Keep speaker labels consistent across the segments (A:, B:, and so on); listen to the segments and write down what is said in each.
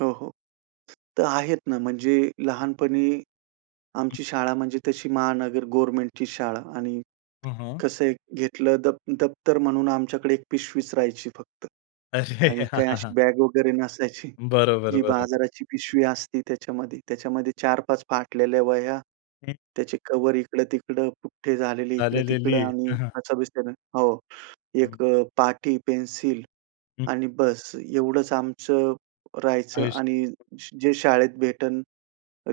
A: हो, हो, तर आहेत ना म्हणजे लहानपणी
B: हं.
A: आमची शाळा म्हणजे तशी महानगर गव्हर्नमेंटची शाळा. आणि
B: हं, हं.
A: कसं आहे, घेतलं द दप्तर म्हणून आमच्याकडे 1 पिशवीच राहायची फक्त
B: अरे!
A: आणि
B: हां
A: काही
B: हां हां.
A: अशी बॅग वगैरे नसायची.
B: बरोबर,
A: जी
B: बरं.
A: बाजाराची पिशवी असती त्याच्यामध्ये त्याच्यामध्ये 4-5 फाटलेल्या वह्या,
B: हं.
A: त्याचे कव्हर इकडं-तिकडं, पुठ्ठे झालेले
B: झालेली,
A: इकडं-तिकडं आणि
B: हं, हं.
A: असं [unintelligible] हो.
B: हं.
A: 1 अ, पाटी, पेन्सिल,
B: हं.
A: आणि बस एवढंच आमचं राहायचं आणि
B: [unintelligible]
A: जे शाळेत भेटेल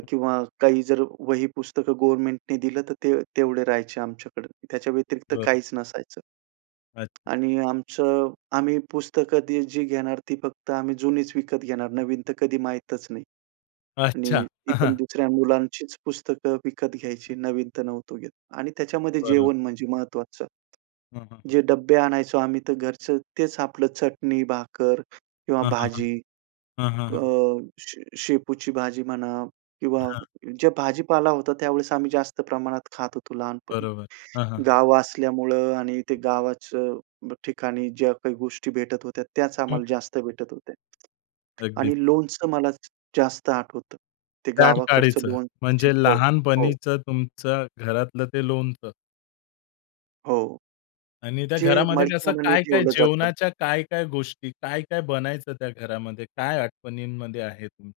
B: हं.
A: किंवा काही जर वही पुस्तकं गव्हर्नमेंटनी दिलं तर ते तेवढे राहायचे आमच्याकडे. त्याच्या व्यतिरिक्त
B: बरं.
A: काहीच नसायचं.
B: अच्छा.
A: आणि आमचं आम्ही पुस्तकं दि जी घेणार ती फक्त आम्ही जुनीच विकत घेणार. नवीन तर कधी माहीतच नाही
B: अच्छा.
A: आणि ती
B: हां,
A: पण
B: हां.
A: दुसऱ्या मुलांचीच पुस्तकं विकत घ्यायची. नवीन तर नव्हतो घेत. आणि त्याच्यामध्ये
B: बरं.
A: जेवण म्हणजे महत्त्वाचं.
B: हं, हं, हं.
A: जे डब्बे आणायचो आम्ही तर घरचं तेच आपलं चटणी-भाकर किंवा
B: हां, हां, हां.
A: भाजी,
B: हां, हां,
A: अ,
B: हां.
A: शे शेपूची भाजी म्हणा किंवा
B: हां, हां.
A: ज्या भाजीपाला होता त्यावेळेस आम्ही जास्त प्रमाणात खात होतो लहानपणी.
B: बरोबर हां, हां, हां.
A: गाव असल्यामुळं आणि ते गावाचं ठिकाणी ज्या काही गोष्टी भेटत होत्या त्याच
B: हं,
A: आम्हाला
B: हं.
A: जास्त भेटत होत्या.
B: अगदीच.
A: आणि लोणचं मला जास्त आठवतं. ते गावाकडच्या
B: [unintelligible]
A: लोणच्याची
B: म्हणजे
A: चव. हो.
B: लहानपणीच तुमचं घरातलं ते लोणचं.
A: हो.
B: आणि त्या
A: जे
B: घरामध्ये कसं
A: मडक्यामध्ये
B: काय-काय
A: ठेवलं जातं.
B: जेवणाच्या काय-काय गोष्टी, काय-काय बनायचं त्या घरामध्ये? काय आठवणींमध्ये आहे तुमच्या?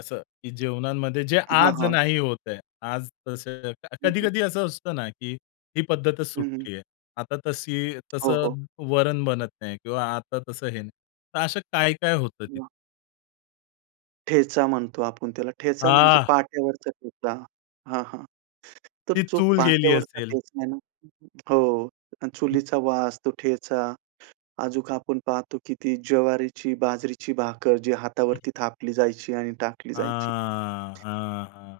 B: असं, की जेवणामध्ये जे
A: हां,
B: आज
A: हां.
B: नाही होतंय. आज तसं
A: हं, हं.
B: कधी-कधी असं असतं ना, की ही पद्धतच
A: हं, हं.
B: सुटली आहे. आता तशी
A: हो, हो.
B: तसं वरण बनत नाही किंवा आता तसं हे नाही. तर असं काय-काय होतं तिथं?
A: [unintelligible] ठेचा म्हणतो आपण त्याला ठेचा म्हणजे
B: आह!
A: पाट्यावरचा ठेचा. हां, हां. तर
B: ती
A: जो
B: चूल गेली
A: पाट्यावरचा
B: असेल.
A: ठेचा आहे ना हो, चुलीचा वास, तो ठेचा अजून आपण पाहतो, की ती ज्वारीची, बाजरीची भाकर जी हातावरती थापली जायची आणि टाकली जायची.
B: हां, हां, हां.